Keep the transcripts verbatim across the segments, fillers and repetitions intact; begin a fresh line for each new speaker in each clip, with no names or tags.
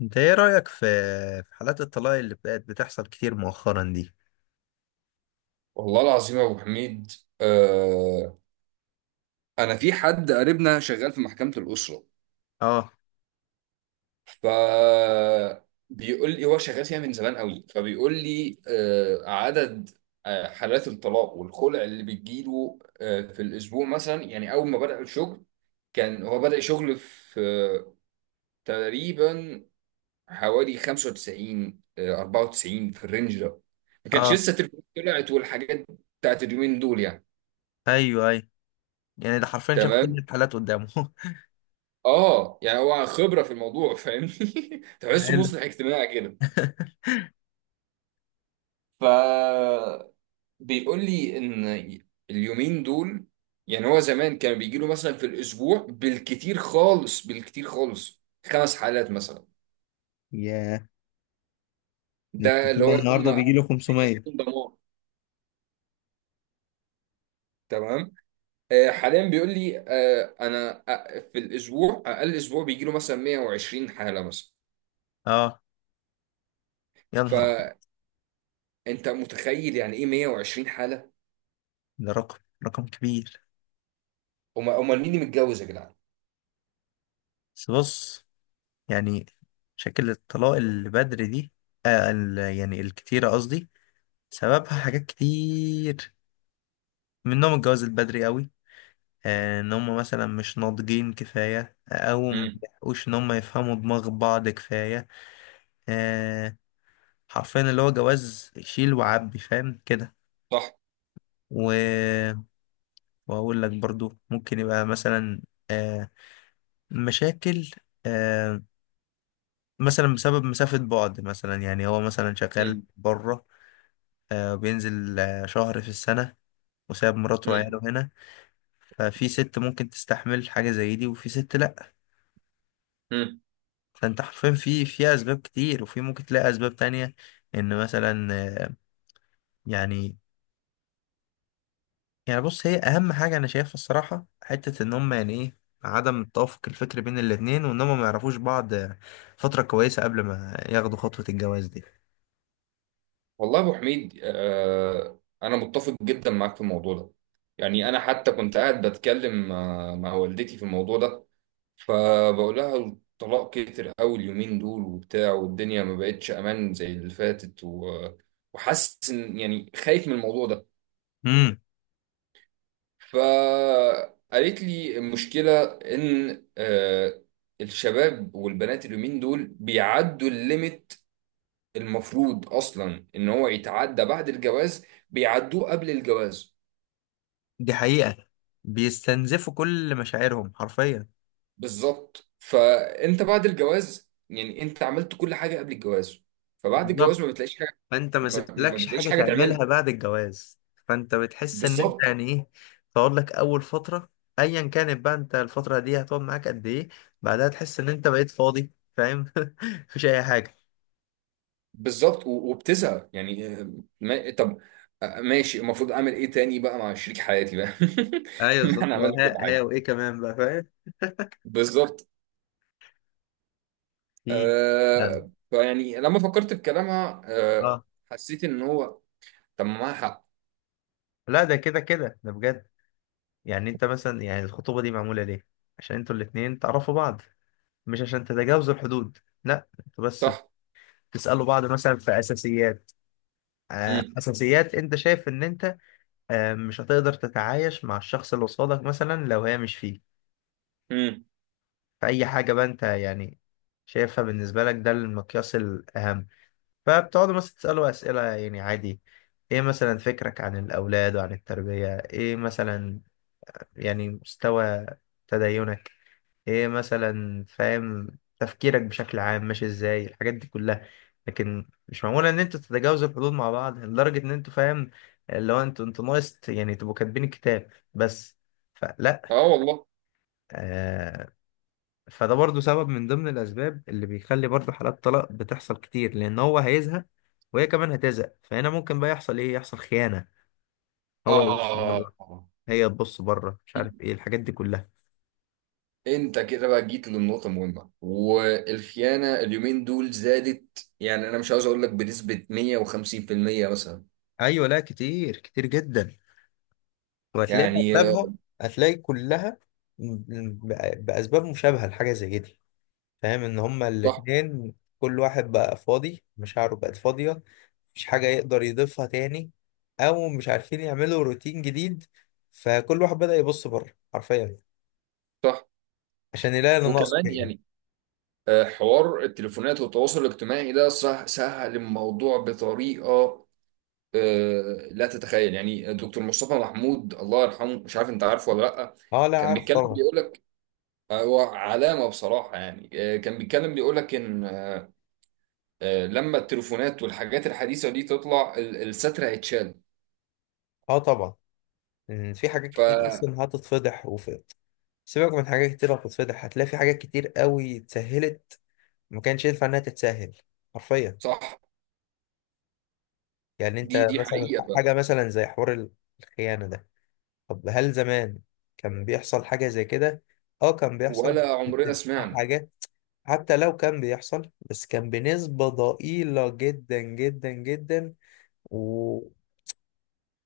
انت ايه رأيك في في حالات الطلاق اللي بقت بتحصل كتير مؤخرا دي.
والله العظيم يا ابو حميد، آه انا في حد قريبنا شغال في محكمة الأسرة.
اه
ف بيقول لي هو شغال فيها من زمان قوي. فبيقول لي آه عدد آه حالات الطلاق والخلع اللي بتجيله آه في الاسبوع مثلا. يعني اول ما بدأ الشغل كان هو بدأ شغل في آه تقريبا حوالي خمسة وتسعين، آه أربعة وتسعين، في الرينج ده. ما كانش
اه.
لسه التليفونات طلعت والحاجات بتاعت اليومين دول يعني.
ايوه ايوه، يعني ده حرفيا شاف كل
تمام.
الحالات قدامه.
اه، يعني هو خبره في الموضوع فاهمني. تحسه
حلو.
مصلح اجتماعي كده. ف بيقول لي ان اليومين دول يعني، هو زمان كان بيجي له مثلا في الاسبوع بالكتير خالص بالكتير خالص خمس حالات مثلا.
ياه، ده
ده اللي
التطلع
هو يكون
النهارده
مع
بيجي له
الدنيا
خمسميه.
تكون دمار. تمام. آه حاليا بيقول لي آه انا أ- في الاسبوع اقل اسبوع بيجي له مثلا مية وعشرين حاله مثلا.
اه، يا نهار ابيض،
فانت متخيل يعني ايه مية وعشرين حاله؟
ده رقم، رقم كبير.
امال امال مين اللي متجوز يا جدعان؟
بس بص، يعني شكل الطلاق اللي بدري دي، آه ال- يعني الكتيرة قصدي، سببها حاجات كتير، منهم الجواز البدري قوي، آه، ان هم مثلا مش ناضجين كفايه او ما بيحقوش ان هم يفهموا دماغ بعض كفايه، آه، حرفيا اللي هو جواز شيل وعبي فاهم كده.
صح.
و... واقول لك برضو ممكن يبقى مثلا آه، مشاكل، آه، مثلا بسبب مسافه بعد، مثلا يعني هو مثلا شغال
مم.
بره، آه، بينزل آه، شهر في السنه وساب مراته
مم.
وعياله هنا. ففي ست ممكن تستحمل حاجة زي دي وفي ست لأ.
مم.
فانت حرفيا في في اسباب كتير، وفي ممكن تلاقي اسباب تانية، ان مثلا آه، يعني، يعني بص هي اهم حاجه انا شايفها الصراحه حته ان هم يعني ايه، عدم التوافق الفكري بين الاتنين وان هم ما يعرفوش بعض آه، فتره كويسه قبل ما ياخدوا خطوه الجواز دي.
والله يا ابو حميد، آه انا متفق جدا معاك في الموضوع ده. يعني انا حتى كنت قاعد بتكلم آه، مع والدتي في الموضوع ده، فبقول لها الطلاق كتر قوي اليومين دول وبتاع، والدنيا ما بقتش امان زي اللي فاتت و... وحاسس ان يعني خايف من الموضوع ده.
امم.
فقالت لي المشكله ان آه الشباب والبنات اليومين دول بيعدوا الليميت. المفروض اصلا ان هو يتعدى بعد الجواز، بيعدوه قبل الجواز.
دي حقيقه، بيستنزفوا كل مشاعرهم حرفيا.
بالظبط. فانت بعد الجواز يعني انت عملت كل حاجه قبل الجواز، فبعد الجواز
بالظبط،
ما بتلاقيش حاجه.
فانت ما
ما ما
سبتلكش حاجه
بتلاقيش حاجه تعملها.
تعملها بعد الجواز. فانت بتحس ان انت
بالظبط.
يعني ايه، تقعد لك اول فتره، ايا كانت بقى انت الفتره دي هتقعد معاك قد ايه، بعدها تحس ان انت بقيت فاضي فاهم. مفيش اي حاجه.
بالظبط. و- وبتزهق يعني آه، ما... طب، آه، ماشي. المفروض اعمل ايه تاني بقى مع شريك حياتي بقى؟
ايوه
ما
بالظبط.
احنا عملنا كل
ها ها،
حاجه.
وايه كمان بقى فاهم،
بالظبط.
في، يعني،
آه... فيعني لما فكرت في كلامها، آه...
اه.
حسيت ان هو، طب ما معاها حق.
لا ده كده كده ده بجد. يعني انت مثلا، يعني الخطوبه دي معموله ليه؟ عشان انتوا الاتنين تعرفوا بعض، مش عشان تتجاوزوا الحدود. لا، انتوا بس
صح.
بتسالوا بعض مثلا في اساسيات، آه،
مم.
اساسيات انت شايف ان انت آه، مش هتقدر تتعايش مع الشخص اللي قصادك مثلا لو هي مش فيه.
امم.
فأي حاجة بقى أنت يعني شايفها بالنسبة لك ده المقياس الأهم. فبتقعدوا مثلا تسألوا أسئلة يعني عادي، إيه مثلا فكرك عن الأولاد وعن التربية، إيه مثلا يعني مستوى تدينك، إيه مثلا فاهم تفكيرك بشكل عام ماشي إزاي، الحاجات دي كلها. لكن مش معمولة إن أنتوا تتجاوزوا الحدود مع بعض لدرجة إن أنتوا فاهم، اللي هو أنتوا أنتوا ناقص يعني تبقوا كاتبين الكتاب بس. فلا،
اه والله.
آه، فده برضو سبب من ضمن الأسباب اللي بيخلي برضو حالات طلاق بتحصل كتير، لأن هو هيزهق وهي كمان هتزهق. فهنا ممكن بقى يحصل إيه، يحصل خيانة، هو يبص
آه
بره، هي تبص بره، مش عارف إيه الحاجات دي كلها.
أنت كده بقى جيت للنقطة المهمة، والخيانة اليومين دول زادت. يعني أنا مش عاوز أقول لك بنسبة مية وخمسين في المية مثلا،
أيوة لا، كتير كتير جدا. وهتلاقي
يعني آه،
أغلبها، هتلاقي كلها ب- بأسباب مشابهة لحاجة زي دي، فاهم إن هما
صح
الاتنين كل واحد بقى فاضي، مشاعره بقت فاضية، مش حاجة يقدر يضيفها تاني، أو مش عارفين يعملوا روتين جديد. فكل واحد بدأ يبص بره حرفيا
صح.
عشان يلاقي اللي ناقص
وكمان
فيه.
يعني آه، حوار التليفونات والتواصل الاجتماعي ده صح سهل الموضوع بطريقة. آه، لا تتخيل. يعني دكتور مصطفى محمود الله يرحمه، مش عارف أنت عارفه ولا لأ؟
اه لا
كان
عارف
بيتكلم
طبعا.
بيقول لك هو علامة بصراحة. يعني آه، كان بيتكلم بيقول لك إن آه، آه، لما التليفونات والحاجات الحديثة دي تطلع، ال- الستر هيتشال.
اه طبعا، إن في حاجات كتير
فصح.
أصلا هتتفضح، وفي، سيبك من حاجات كتير هتتفضح، هتلاقي في حاجات كتير قوي اتسهلت ما كانش ينفع إنها تتسهل حرفيا. يعني
دي
أنت
دي
مثلا
حقيقة بقى،
حاجة مثلا زي حوار الخيانة ده، طب هل زمان كان بيحصل حاجة زي كده؟ اه كان بيحصل،
ولا عمرنا
بتبقى
سمعنا.
حاجات، حتى لو كان بيحصل بس كان بنسبة ضئيلة جدا جدا جدا. و...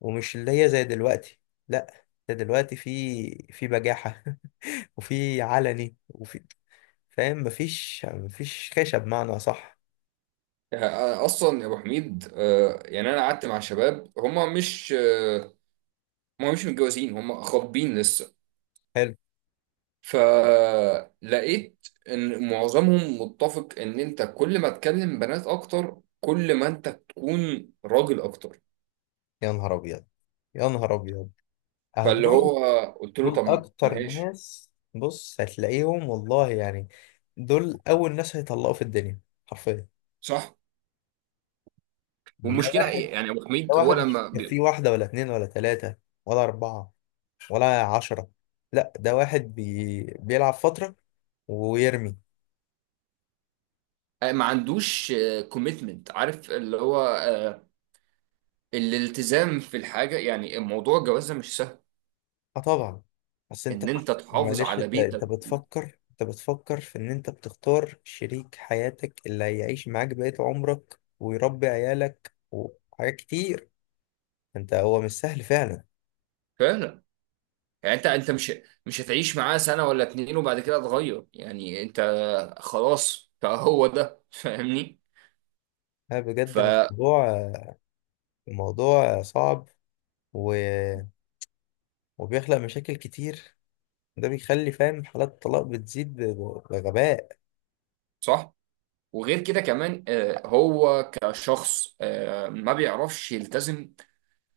ومش اللي هي زي دلوقتي. لا ده دلوقتي في في بجاحة وفي علني وفي فاهم، مفيش مفيش خشب بمعنى صح.
يعني، آه، أصلا يا أبو حميد، آه، يعني أنا قعدت مع شباب هما مش آه، هما مش متجوزين، هما خاطبين لسه.
حلو.
فلقيت إن معظمهم متفق إن أنت كل ما تكلم بنات أكتر كل ما أنت تكون راجل أكتر.
يا نهار ابيض، يا نهار ابيض، اهو
فاللي
دول،
هو قلت له
دول
طب
اكتر
ماشي.
ناس بص هتلاقيهم والله يعني، دول اول ناس هيطلقوا في الدنيا حرفيا.
صح.
ده
والمشكله
واحد،
ايه يعني يا ابو
ده
حميد، هو
واحد مش
لما
في
بي-
واحدة ولا اتنين ولا تلاتة ولا أربعة ولا عشرة. لا ده واحد بي... بيلعب فترة ويرمي.
آه، ما عندوش كوميتمنت، عارف اللي هو آه، الالتزام في الحاجه. يعني موضوع الجواز ده مش سهل،
اه طبعا. بس انت،
ان انت تحافظ
معلش،
على
انت انت
بيتك.
بتفكر، انت بتفكر في ان انت بتختار شريك حياتك اللي هيعيش معاك بقية عمرك ويربي عيالك وحاجات كتير. انت هو مش سهل فعلا.
فعلا. يعني انت انت مش مش هتعيش معاه سنه ولا اتنين وبعد كده تغير. يعني انت خلاص فهو ده فاهمني.
اه بجد،
فصح.
الموضوع، الموضوع صعب. و... وبيخلق مشاكل كتير. ده بيخلي فاهم حالات الطلاق بتزيد ب- بغباء.
وغير كده كمان، آه، هو كشخص آه، ما بيعرفش يلتزم.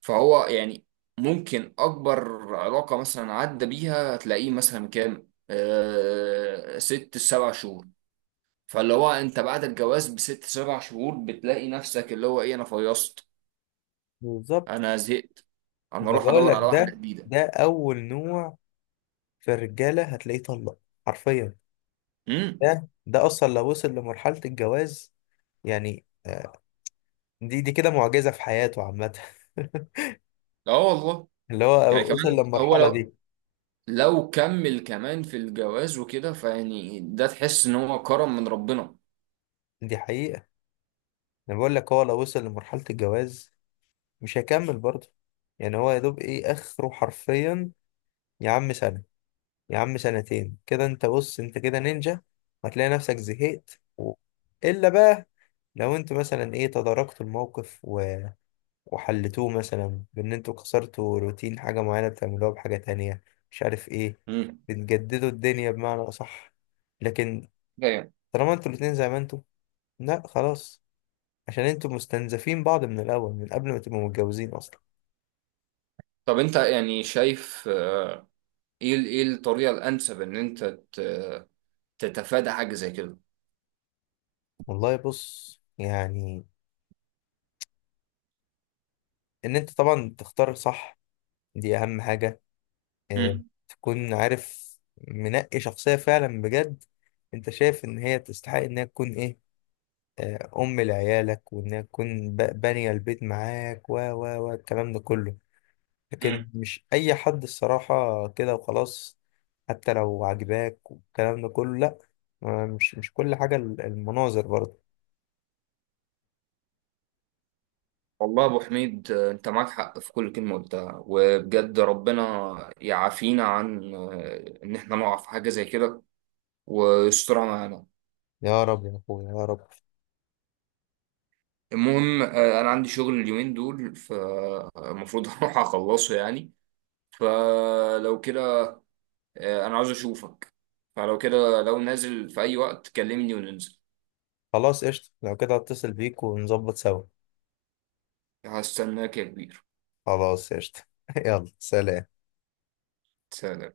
فهو يعني ممكن أكبر علاقة مثلا عدى بيها هتلاقيه مثلا كام؟ آه ست سبع شهور. فاللي هو أنت بعد الجواز بست سبع شهور بتلاقي نفسك اللي هو إيه، أنا فيصت،
بالظبط.
أنا زهقت،
ما
أنا
انا
أروح
بقول
أدور
لك
على واحدة
ده،
جديدة.
ده اول نوع في الرجاله هتلاقيه طلق حرفيا.
امم.
ده ده اصلا لو وصل لمرحله الجواز، يعني آه، دي دي كده معجزه في حياته عامه.
لا والله.
اللي
يعني
هو وصل
كمان هو
للمرحله
لو
دي.
لو كمل كمان في الجواز وكده، فيعني ده تحس إن هو كرم من ربنا.
دي حقيقه، انا بقول لك هو لو وصل لمرحله الجواز مش هيكمل برضه. يعني هو يا دوب ايه اخره حرفيا، يا عم سنه، يا عم سنتين، كده انت بص انت كده نينجا. هتلاقي نفسك زهقت و... الا بقى لو انت مثلا ايه، تداركت الموقف وحلتوه مثلا بان انتوا كسرتوا روتين حاجة معينة بتعملوها بحاجة تانية، مش عارف ايه،
امم.
بتجددوا الدنيا بمعنى اصح. لكن طالما انتوا الاتنين زي ما انتوا، لا خلاص، عشان انتوا مستنزفين بعض من الاول، من قبل ما تبقوا متجوزين اصلا.
طب أنت يعني شايف آه، ايه ال- ايه الطريقه الانسب ان انت ت- تتفادى حاجه زي كده؟
والله بص يعني، ان انت طبعا تختار صح، دي اهم حاجة. اه.
مم.
تكون عارف، منقي شخصية فعلا بجد، انت شايف ان هي تستحق انها تكون ايه، آه، أم لعيالك، وإنها تكون ب- بانية البيت معاك و و و الكلام ده كله. لكن
مم.
مش أي حد الصراحة كده وخلاص، حتى لو عجباك والكلام ده كله لأ. آه، مش مش كل حاجة ال- المناظر برضه.
والله يا ابو حميد، آه، انت معاك حق في كل كلمه قلتها. وبجد ربنا يعافينا عن آه، ان احنا نقع في حاجه زي كده ويسترها معانا.
يا رب يا أخويا يا رب.
المهم، آه، انا عندي شغل اليومين دول فالمفروض هروح اخلصه يعني. فلو كده، آه، انا عاوز اشوفك. فلو كده لو نازل في اي وقت كلمني وننزل.
خلاص قشطة، لو كده هتصل بيك ونظبط سوا.
هستناك يا كبير.
خلاص قشطة. يلا سلام.
سلام.